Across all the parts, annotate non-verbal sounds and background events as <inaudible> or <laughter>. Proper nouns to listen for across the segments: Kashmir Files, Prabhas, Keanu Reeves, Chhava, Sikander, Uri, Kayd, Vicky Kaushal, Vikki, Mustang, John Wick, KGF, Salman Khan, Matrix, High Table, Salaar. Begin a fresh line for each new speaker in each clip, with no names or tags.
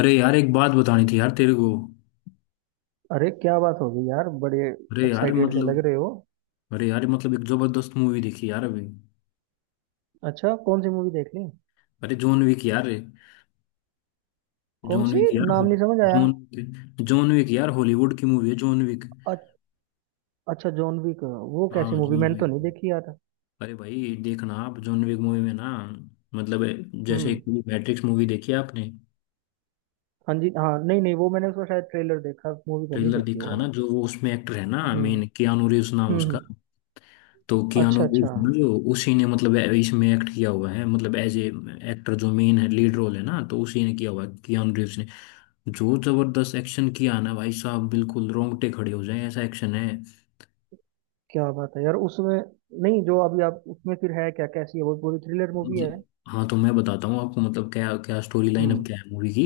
अरे यार, एक बात बतानी थी यार तेरे को।
अरे क्या बात हो गई यार? बड़े
अरे यार
एक्साइटेड से लग
मतलब,
रहे हो।
अरे यार मतलब एक जबरदस्त मूवी देखी यार अभी।
अच्छा कौन सी मूवी देख ली?
अरे जॉन विक यार।
कौन
जॉन
सी?
विक यार।
नाम
हो
नहीं समझ आया।
जॉन, जॉन विक यार, हॉलीवुड की मूवी है जॉन विक।
अ- अच्छा, जॉन विक। वो
हाँ
कैसी मूवी?
जॉन
मैंने तो
विक।
नहीं देखी यार।
अरे भाई देखना, आप जॉन विक मूवी में ना मतलब, जैसे
हम्म।
एक मैट्रिक्स मूवी देखी है आपने।
हाँ जी, हाँ, नहीं नहीं, वो मैंने उसका शायद ट्रेलर देखा, मूवी तो नहीं
ट्रेलर
देखी वो
देखा ना,
वाली।
जो वो उसमें एक्टर है ना
हम्म
मेन, कियानू रीव्स नाम
हम्म
उसका।
हम्म,
तो कियानो
अच्छा
रीव्स
अच्छा।
ना, जो उसी ने मतलब इसमें एक्ट किया हुआ है, मतलब एज ए एक्टर जो मेन है, लीड रोल है ना, तो उसी ने किया हुआ है कियानो रीव्स ने। जो जबरदस्त एक्शन किया है ना भाई साहब, बिल्कुल रोंगटे खड़े हो जाए ऐसा एक्शन है।
क्या बात है यार उसमें। नहीं जो अभी आप उसमें, फिर है क्या, कैसी है वो, पूरी थ्रिलर मूवी है?
मतलब- हाँ तो मैं बताता हूँ आपको, मतलब क्या क्या स्टोरी लाइन
हम्म
अब क्या है मूवी की।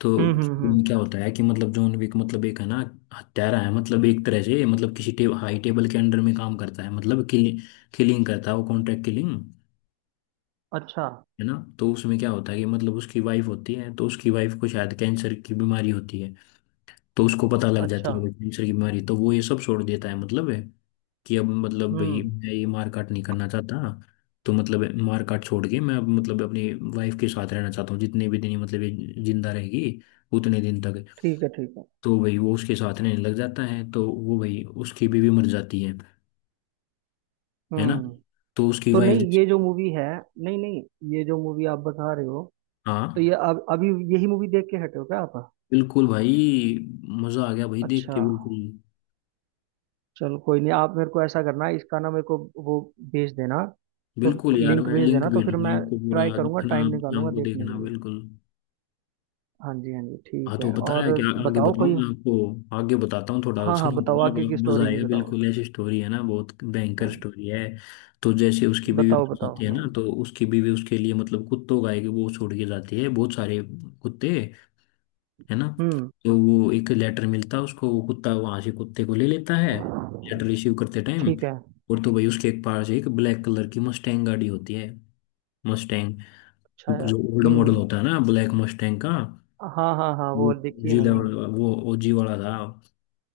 तो
हम्म हम्म हम्म,
उसमें क्या होता है कि मतलब जॉन विक मतलब एक है ना, हत्यारा है, मतलब एक तरह से मतलब किसी हाई टेबल के अंडर में काम करता है, मतलब किलिंग करता है, वो कॉन्ट्रैक्ट किलिंग
अच्छा
है ना। तो उसमें क्या होता है कि मतलब उसकी वाइफ होती है, तो उसकी वाइफ को शायद कैंसर की बीमारी होती है। तो उसको पता लग
अच्छा।
जाती है भाई कैंसर की बीमारी, तो वो ये सब छोड़ देता है, मतलब है कि अब मतलब भाई
हम्म।
मैं ये मार काट नहीं करना चाहता। तो मतलब मार काट छोड़ के मैं अब मतलब अपनी वाइफ के साथ रहना चाहता हूँ जितने भी दिन ये मतलब ये जिंदा रहेगी उतने दिन तक।
ठीक है ठीक है।
तो भाई वो उसके साथ रहने लग जाता है, तो वो भाई उसकी बीवी मर जाती है ना।
हम्म।
तो उसकी
तो
वाइफ,
नहीं ये जो मूवी है, नहीं नहीं, ये जो मूवी आप बता रहे हो, तो
हाँ।
ये अब अभी यही मूवी देख के हटे हो क्या आप?
बिल्कुल भाई, मजा आ गया भाई देख
अच्छा
के बिल्कुल।
चलो कोई नहीं, आप मेरे को ऐसा करना, इसका ना मेरे को वो भेज देना। तो
बिल्कुल यार,
लिंक
मैं
भेज
लिंक
देना, तो फिर
भेजूंगा
मैं
आपको,
ट्राई
पूरा
करूंगा,
दिखना,
टाइम
आप
निकालूंगा
शाम को
देखने के
देखना
लिए।
बिल्कुल।
हाँ जी हाँ जी ठीक
हाँ तो
है। और
बताया, क्या आगे
बताओ
बताऊँ?
कोई।
मैं आपको आगे बताता हूँ थोड़ा,
हाँ हाँ
सुनो तो,
बताओ,
आप
आगे
आपको
की
मजा
स्टोरी भी
आएगा
बताओ।
बिल्कुल। ऐसी स्टोरी है ना, बहुत भयंकर स्टोरी है। तो जैसे उसकी बीवी
बताओ
मर
बताओ।
जाती है ना, तो उसकी बीवी उसके लिए मतलब कुत्तों का एक वो छोड़ के जाती है, बहुत सारे कुत्ते, है ना।
हम्म।
तो वो एक लेटर मिलता है उसको, वो कुत्ता वहां से, कुत्ते को ले लेता है लेटर रिसीव करते टाइम।
ठीक है।
और तो भाई उसके एक पास एक ब्लैक कलर की मस्टैंग गाड़ी होती है, मस्टैंग,
अच्छा यार।
जो ओल्ड मॉडल होता है ना ब्लैक मस्टैंग का।
हाँ हाँ हाँ,
वो
वो देखी है
जी
मैंने।
लेवल, वो ओजी वाला था,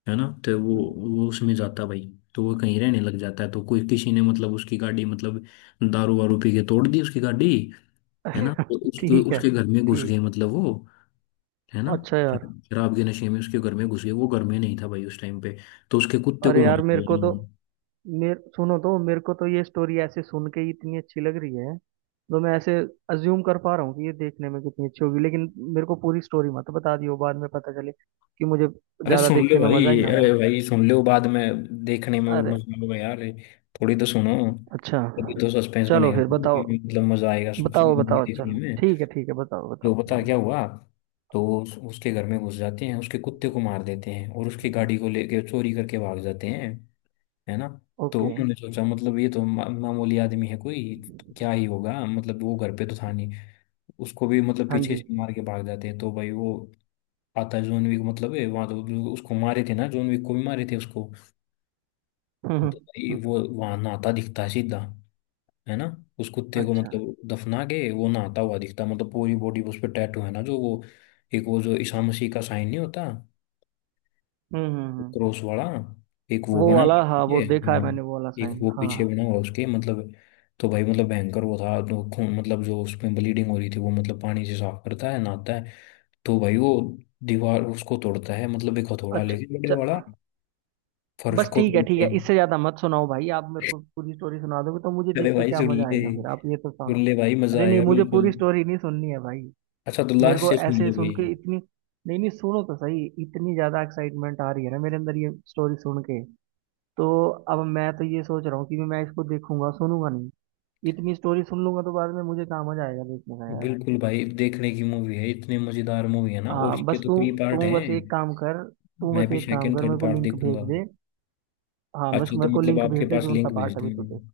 है ना।
हम्म।
वो उसमें जाता भाई। तो वो कहीं रहने लग जाता है, तो कोई किसी ने मतलब उसकी गाड़ी मतलब दारू वारू पी के तोड़ दी उसकी गाड़ी, है ना। तो
<laughs>
उसके
ठीक है।
उसके घर में घुस गए
ठीक।
मतलब वो, है ना,
अच्छा यार।
शराब के नशे में उसके घर में घुस गए। वो घर में नहीं था भाई उस टाइम पे। तो उसके कुत्ते को
अरे
मार
यार मेरे को
दिया।
तो, मेरे सुनो तो मेरे को तो ये स्टोरी ऐसे सुन के ही इतनी अच्छी लग रही है। तो मैं ऐसे अज्यूम कर पा रहा हूँ कि ये देखने में कितनी अच्छी होगी, लेकिन मेरे को पूरी स्टोरी मत बता दियो, बाद में पता चले कि मुझे
अरे
ज्यादा
सुन लो
देखने में
भाई।
मजा ही ना आया।
अरे भाई सुन लो, बाद में देखने में और
अरे,
मजा आएगा यार। थोड़ी तो सुनो,
अच्छा
तभी तो सस्पेंस
चलो
बनेगा ना,
फिर बताओ।
मतलब मजा आएगा
बताओ
मूवी
बताओ
देखने
चलो,
में।
ठीक है ठीक है, बताओ
जो
बताओ।
पता क्या हुआ। तो उसके घर में घुस जाते हैं, उसके कुत्ते को मार देते हैं, और उसकी गाड़ी को लेके चोरी करके भाग जाते हैं, है ना। तो
ओके।
उन्होंने सोचा मतलब ये तो मामूली आदमी है कोई, तो क्या ही होगा, मतलब वो घर पे तो था नहीं। उसको भी मतलब
हाँ
पीछे
जी।
से मार के भाग जाते हैं। तो भाई वो आता है जॉन विक, मतलब है वहां, तो जो उसको मारे थे ना जॉन विक को, भी मारे थे उसको।
<laughs> हम्म हम्म,
तो भाई
हम्म,
वो वहां नहाता दिखता है सीधा, है ना। उस कुत्ते को
अच्छा।
मतलब दफना के वो नहाता हुआ दिखता है, मतलब पूरी बॉडी उस पर टैटू है ना जो वो, एक वो जो ईसा मसीह का साइन नहीं होता,
हम्म।
क्रॉस वाला, एक वो
वो
बना है
वाला, हाँ वो
पीछे,
देखा है
हाँ।
मैंने वो वाला
एक
साइन,
वो पीछे
हाँ।
बना हुआ उसके, मतलब। तो भाई मतलब भयंकर वो था, तो खून मतलब जो उसमें ब्लीडिंग हो रही थी वो मतलब पानी से साफ करता है, नहाता है। तो भाई वो दीवार उसको तोड़ता है, मतलब एक हथौड़ा
अच्छा।
लेके बड़े वाला,
च-
फर्श
बस
को
ठीक है ठीक है,
तोड़ते।
इससे ज्यादा मत सुनाओ भाई, आप मेरे को पूरी स्टोरी सुना दोगे तो मुझे
अरे
देख के
भाई
क्या
सुन
मजा
ले,
आएगा फिर? आप ये तो सुन।
सुन ले भाई मजा
अरे नहीं,
आएगा
मुझे
बिल्कुल।
पूरी स्टोरी नहीं सुननी है भाई।
अच्छा तो
मेरे
लास्ट
को
से सुन
ऐसे
ले
सुन
भाई।
के इतनी, नहीं नहीं, सुनो तो सही, इतनी ज्यादा एक्साइटमेंट आ रही है ना मेरे अंदर ये स्टोरी सुन के। तो अब मैं तो ये सोच रहा हूँ कि मैं इसको देखूंगा, सुनूंगा नहीं। इतनी स्टोरी सुन लूंगा तो बाद में मुझे कहाँ मजा आएगा देखने का यार।
बिल्कुल भाई, देखने की मूवी है, इतने मजेदार मूवी है ना, और इसके
बस
तो
तू
कई पार्ट
तू
हैं।
बस एक काम कर तू
मैं
बस
भी
एक काम
सेकंड
कर मेरे
थर्ड
को
पार्ट
लिंक
देखूंगा।
भेज दे। हाँ, बस
अच्छा तो
मेरे को
मतलब
लिंक
आपके
भेज दे
पास
जो सा
लिंक भेज
पार्ट अभी तू।
दूंगा।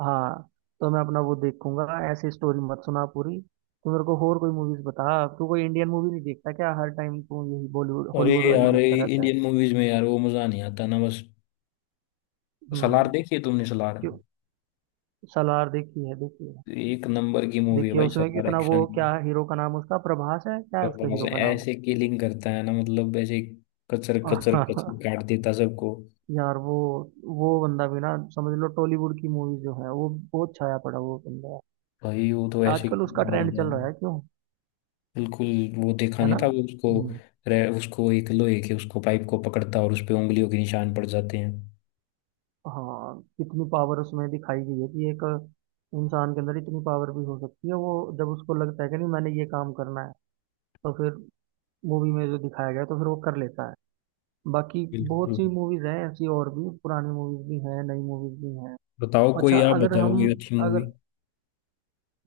हाँ, तो मैं अपना वो देखूंगा। ऐसे स्टोरी मत सुना पूरी। तू मेरे को और कोई मूवीज बता, तू कोई इंडियन मूवी नहीं देखता क्या? हर टाइम तू यही बॉलीवुड
अरे
हॉलीवुड वाली
यार
देखता रहता है।
इंडियन मूवीज में यार वो मजा नहीं आता ना बस। सलार
हम्म।
देखी है तुमने? सलार
क्यों? सलार देखी है, देखी है।
एक नंबर की मूवी है
देखिए
भाई,
उसमें
सलार,
कितना वो,
एक्शन
क्या हीरो का नाम उसका? प्रभास है क्या है उसका
बस
हीरो का नाम?
ऐसे किलिंग करता है ना मतलब, ऐसे कचर कचर कचर
<laughs>
काट देता सबको।
यार वो बंदा भी ना, समझ लो टॉलीवुड की मूवी जो है वो बहुत छाया पड़ा वो बंदा।
भाई वो तो ऐसे
आजकल उसका
ही मार
ट्रेंड
दिया
चल
था।
रहा है। क्यों?
बिल्कुल। वो देखा
है
नहीं
ना।
था वो उसको,
हम्म।
उसको एक लोहे के उसको पाइप को पकड़ता और उस पे उंगलियों के निशान पड़ जाते हैं।
हाँ कितनी पावर उसमें दिखाई गई है कि एक इंसान के अंदर इतनी पावर भी हो सकती है वो, जब उसको लगता है कि नहीं मैंने ये काम करना है, तो फिर मूवी में जो दिखाया गया है, तो फिर वो कर लेता है। बाकी बहुत
बिल्कुल।
सी मूवीज हैं ऐसी, और भी पुरानी मूवीज भी हैं, नई मूवीज भी हैं।
बताओ कोई,
अच्छा
आप
अगर
बताओ
हम,
कोई अच्छी मूवी।
अगर,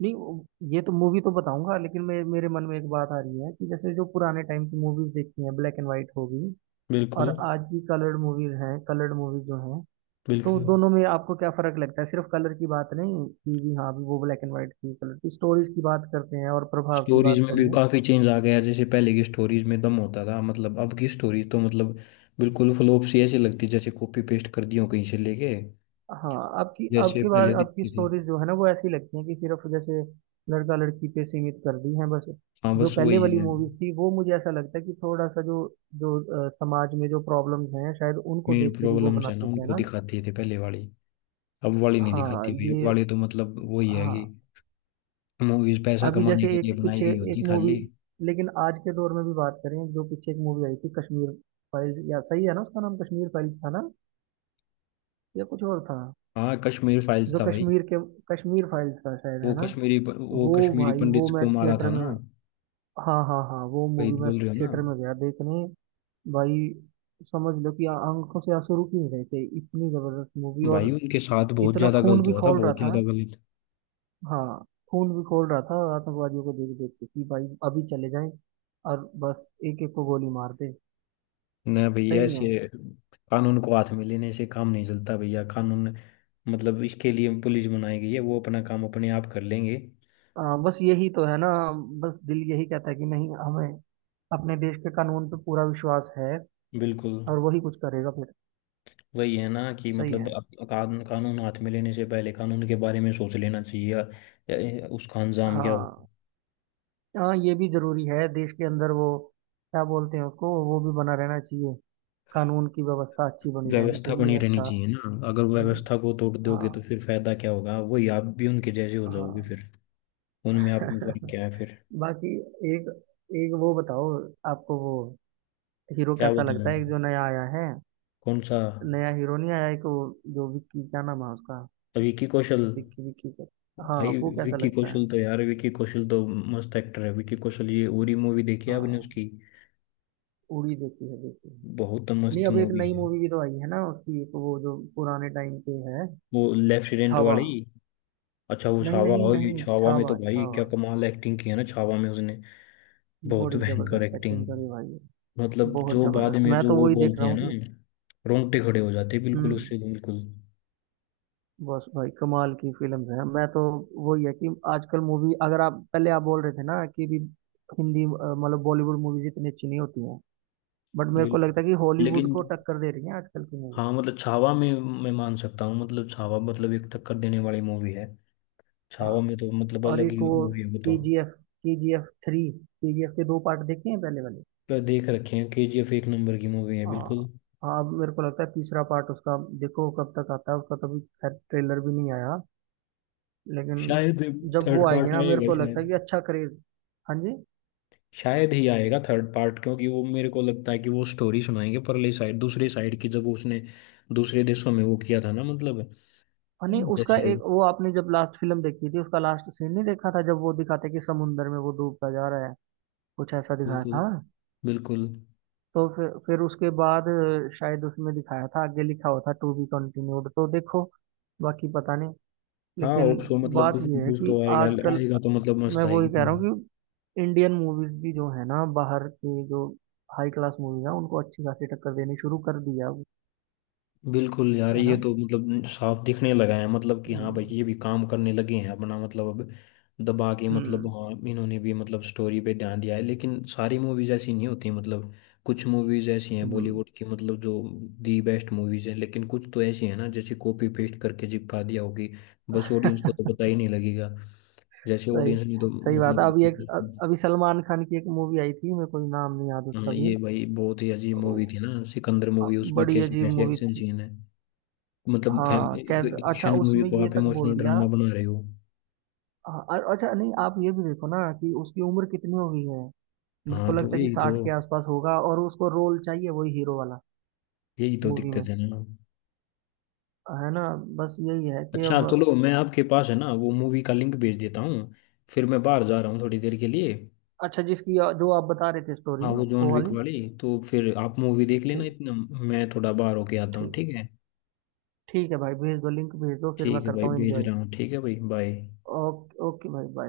नहीं ये तो मूवी तो बताऊंगा, लेकिन मेरे मन में एक बात आ रही है कि जैसे जो पुराने टाइम की मूवीज देखी हैं ब्लैक एंड व्हाइट होगी, और
बिल्कुल।
आज की कलर्ड मूवीज हैं, कलर्ड मूवीज जो हैं, तो
बिल्कुल।
दोनों में आपको क्या फर्क लगता है? सिर्फ कलर की बात नहीं कि भी हाँ भी वो ब्लैक एंड व्हाइट की कलर की स्टोरीज की बात करते हैं और प्रभाव की
स्टोरीज
बात
में
करें।
भी काफी चेंज आ गया, जैसे पहले की स्टोरीज में दम होता था, मतलब अब की स्टोरीज तो मतलब बिल्कुल फ्लॉप सी ऐसी लगती है, जैसे कॉपी पेस्ट कर दी हो कहीं से लेके,
हाँ। आपकी
जैसे
आपकी बार
पहले
आपकी
दिखती थी।
स्टोरीज जो है ना वो ऐसी लगती हैं कि सिर्फ जैसे लड़का लड़की पे सीमित कर दी हैं बस।
हाँ
जो
बस
पहले
वही
वाली
है।
मूवीज थी वो मुझे ऐसा लगता है कि थोड़ा सा जो, जो समाज में जो प्रॉब्लम्स हैं शायद उनको
मेन
देख कर ही वो
प्रॉब्लम्स है ना
बनाते थे, है
उनको
ना?
दिखाती थी पहले वाली, अब वाली नहीं
हाँ
दिखाती भाई, अब
ये,
वाली तो मतलब वही है कि
हाँ।
मूवीज पैसा
अभी
कमाने
जैसे
के
एक
लिए बनाई
पीछे,
गई
एक
होती
मूवी,
खाली।
लेकिन आज के दौर में भी बात करें, जो पीछे एक मूवी आई थी कश्मीर फाइल्स, या सही है ना उसका नाम? कश्मीर फाइल्स था ना या कुछ और था?
हाँ कश्मीर फाइल्स
जो
था भाई।
कश्मीर के, कश्मीर फाइल्स था शायद,
वो
है ना?
कश्मीरी, वो
वो
कश्मीरी
भाई वो
पंडित को
मैं
मारा
थिएटर
था
में,
ना।
हाँ हाँ हाँ, वो
वही
मूवी
तो
मैं
बोल रहे हो ना।
थिएटर में गया देखने भाई। समझ लो कि आंखों से आंसू रुक ही नहीं रहे थे, इतनी जबरदस्त मूवी,
भाई
और
उनके साथ बहुत
इतना
ज्यादा
खून
गलत
भी
हुआ था,
खौल रहा
बहुत
था।
ज्यादा गलत।
हाँ, खून भी खोल रहा था, आतंकवादियों को देख देख के कि भाई अभी चले जाएं और बस एक एक को गोली मार दे।
ना भाई
सही नहीं
ऐसे,
है।
कानून को हाथ में लेने से काम नहीं चलता भैया, कानून मतलब इसके लिए पुलिस बनाई गई है, वो अपना काम अपने आप कर लेंगे।
बस यही तो है ना। बस दिल यही कहता है कि नहीं, हमें अपने देश के कानून पे पूरा विश्वास है,
बिल्कुल।
और वही कुछ करेगा फिर।
वही है ना कि
सही
मतलब
है।
कानून, कानून हाथ में लेने से पहले कानून के बारे में सोच लेना चाहिए, या उसका अंजाम क्या होगा।
हाँ। हाँ ये भी जरूरी है देश के अंदर वो क्या बोलते हैं उसको, वो भी बना रहना चाहिए, कानून की व्यवस्था अच्छी बनी रहनी
व्यवस्था बनी
चाहिए।
रहनी
अच्छा।
चाहिए ना, अगर
हम्म,
व्यवस्था को तोड़ दोगे तो
हाँ।
फिर फायदा क्या होगा, वही आप भी उनके जैसे हो जाओगे
हाँ।
फिर। उनमें आप में फर्क
<laughs>
क्या है फिर?
बाकी एक, एक वो बताओ, आपको वो हीरो
क्या
कैसा
बताएं,
लगता है एक जो नया आया है?
कौन सा?
नया हीरो नहीं आया, एक वो जो विक्की, क्या नाम है उसका?
विकी कौशल?
विक्की, विक्की का, हाँ,
भाई
वो कैसा
विकी
लगता है?
कौशल तो, यार विकी कौशल तो मस्त एक्टर है। विकी कौशल ये, उरी मूवी देखी है आपने
हाँ,
उसकी?
उड़ी देखी है, देखी है।
बहुत
नहीं
मस्त
अब एक
मूवी
नई
है।
मूवी भी तो आई है ना उसकी, एक वो जो पुराने टाइम पे है,
वो लेफ्टिनेंट
छावा।
वाली। अच्छा वो
नहीं
छावा,
नहीं
ओए
नहीं,
छावा में तो
छावा
भाई क्या
छावा,
कमाल एक्टिंग की है ना, छावा में उसने बहुत
बड़ी
भयंकर
जबरदस्त एक्टिंग
एक्टिंग।
करी भाई।
मतलब
बहुत
जो बाद
जबरदस्त,
में
मैं
जो
तो
वो
वही देख
बोलते
रहा
हैं
हूँ
ना,
कि।
रोंगटे खड़े हो जाते हैं बिल्कुल
हम्म।
उससे, बिल्कुल।
बस भाई कमाल की फिल्म्स हैं। मैं तो वही है कि आजकल मूवी, अगर आप पहले आप बोल रहे थे ना कि भी हिंदी, मतलब बॉलीवुड मूवीज इतनी अच्छी नहीं होती हैं, बट मेरे को
बिल्कुल।
लगता है कि हॉलीवुड
लेकिन,
को टक्कर दे रही हैं आजकल की मूवी।
हाँ मतलब छावा में मैं मान सकता हूँ, मतलब छावा मतलब एक टक्कर देने वाली मूवी है। छावा
हाँ।
में तो मतलब
और
अलग
एक
ही
वो
मूवी है वो तो।
KGF, KGF 3, KGF के दो पार्ट देखे हैं पहले वाले।
पर देख रखे हैं, केजीएफ एक नंबर की मूवी है
हाँ।
बिल्कुल।
हाँ अब मेरे को लगता है तीसरा पार्ट उसका देखो कब तक आता है, उसका तो अभी खैर ट्रेलर भी नहीं आया, लेकिन
शायद
जब वो
थर्ड
आएगी
पार्ट
ना मेरे
आएगा
को लगता है
शायद,
कि अच्छा करेगा। हाँ जी।
शायद ही आएगा थर्ड पार्ट, क्योंकि वो मेरे को लगता है कि वो स्टोरी सुनाएंगे परली साइड, दूसरी साइड की, जब उसने दूसरे देशों में वो किया था ना, मतलब
फनी उसका
जैसे।
एक वो, आपने जब लास्ट फिल्म देखी थी उसका लास्ट सीन नहीं देखा था जब वो दिखाते कि समुंदर में वो डूबता जा रहा है, कुछ ऐसा दिखाया
बिल्कुल।
था।
बिल्कुल।
तो फिर, उसके बाद शायद उसमें दिखाया था आगे लिखा हुआ था टू बी कंटिन्यूड, तो देखो बाकी पता नहीं।
हाँ
लेकिन
होप सो, मतलब
बात
कुछ
ये है
कुछ
कि
तो आएगा।
आजकल,
आएगा तो मतलब मस्त
मैं वही कह
आएगी।
रहा हूँ कि इंडियन मूवीज भी जो है ना, बाहर के जो हाई क्लास मूवीज है उनको अच्छी खासी टक्कर देनी शुरू कर दिया।
बिल्कुल यार,
है ना।
ये तो मतलब साफ दिखने लगा है, मतलब कि हाँ भाई,
हम्म
ये भी काम करने लगे हैं अपना, मतलब अब दबा के, मतलब
हम्म
हाँ, इन्होंने भी मतलब स्टोरी पे ध्यान दिया है, लेकिन सारी मूवीज ऐसी नहीं होती मतलब। कुछ मूवीज ऐसी हैं
हम्म।
बॉलीवुड की मतलब जो दी बेस्ट मूवीज हैं, लेकिन कुछ तो ऐसी हैं ना जैसे कॉपी पेस्ट करके चिपका दिया होगी, बस ऑडियंस को
<laughs>
तो पता ही नहीं लगेगा जैसे,
सही,
ऑडियंस ने तो
सही बात है। अभी एक,
मतलब।
अभी सलमान खान की एक मूवी आई थी, मेरे को नाम नहीं याद
हाँ,
उसका भी।
ये भाई बहुत ही अजीब
वो,
मूवी थी ना सिकंदर
अ,
मूवी, उसमें
बड़ी
कैसे
अजीब
कैसे
मूवी
एक्शन
थी।
सीन है, मतलब
हाँ
फैमिली एक
कैद, अच्छा
एक्शन मूवी
उसमें
को
ये
आप
तक बोल
इमोशनल
दिया।
ड्रामा बना रहे हो।
हाँ, अच्छा नहीं आप ये भी देखो ना कि उसकी उम्र कितनी हो गई है, मेरे को
हाँ तो
लगता है कि
यही तो,
60 के आसपास होगा और उसको रोल चाहिए वही हीरो वाला
यही तो
मूवी में।
दिक्कत है ना।
है ना। बस यही है कि
अच्छा
अब,
चलो, मैं आपके पास है ना वो मूवी का लिंक भेज देता हूँ, फिर मैं बाहर जा रहा हूँ थोड़ी देर के लिए।
अच्छा जिसकी जो आप बता रहे थे स्टोरी,
हाँ वो जॉन
वो
विक
वाली।
वाली। तो फिर आप मूवी देख लेना
ठीक,
इतना, मैं थोड़ा बाहर होके आता हूँ
ठीक,
ठीक है।
ठीक है भाई भेज दो लिंक, भेज दो फिर मैं
ठीक है
करता
भाई
हूँ
भेज
एंजॉय।
रहा हूँ, ठीक है भाई, बाय।
ओके ओके भाई bye।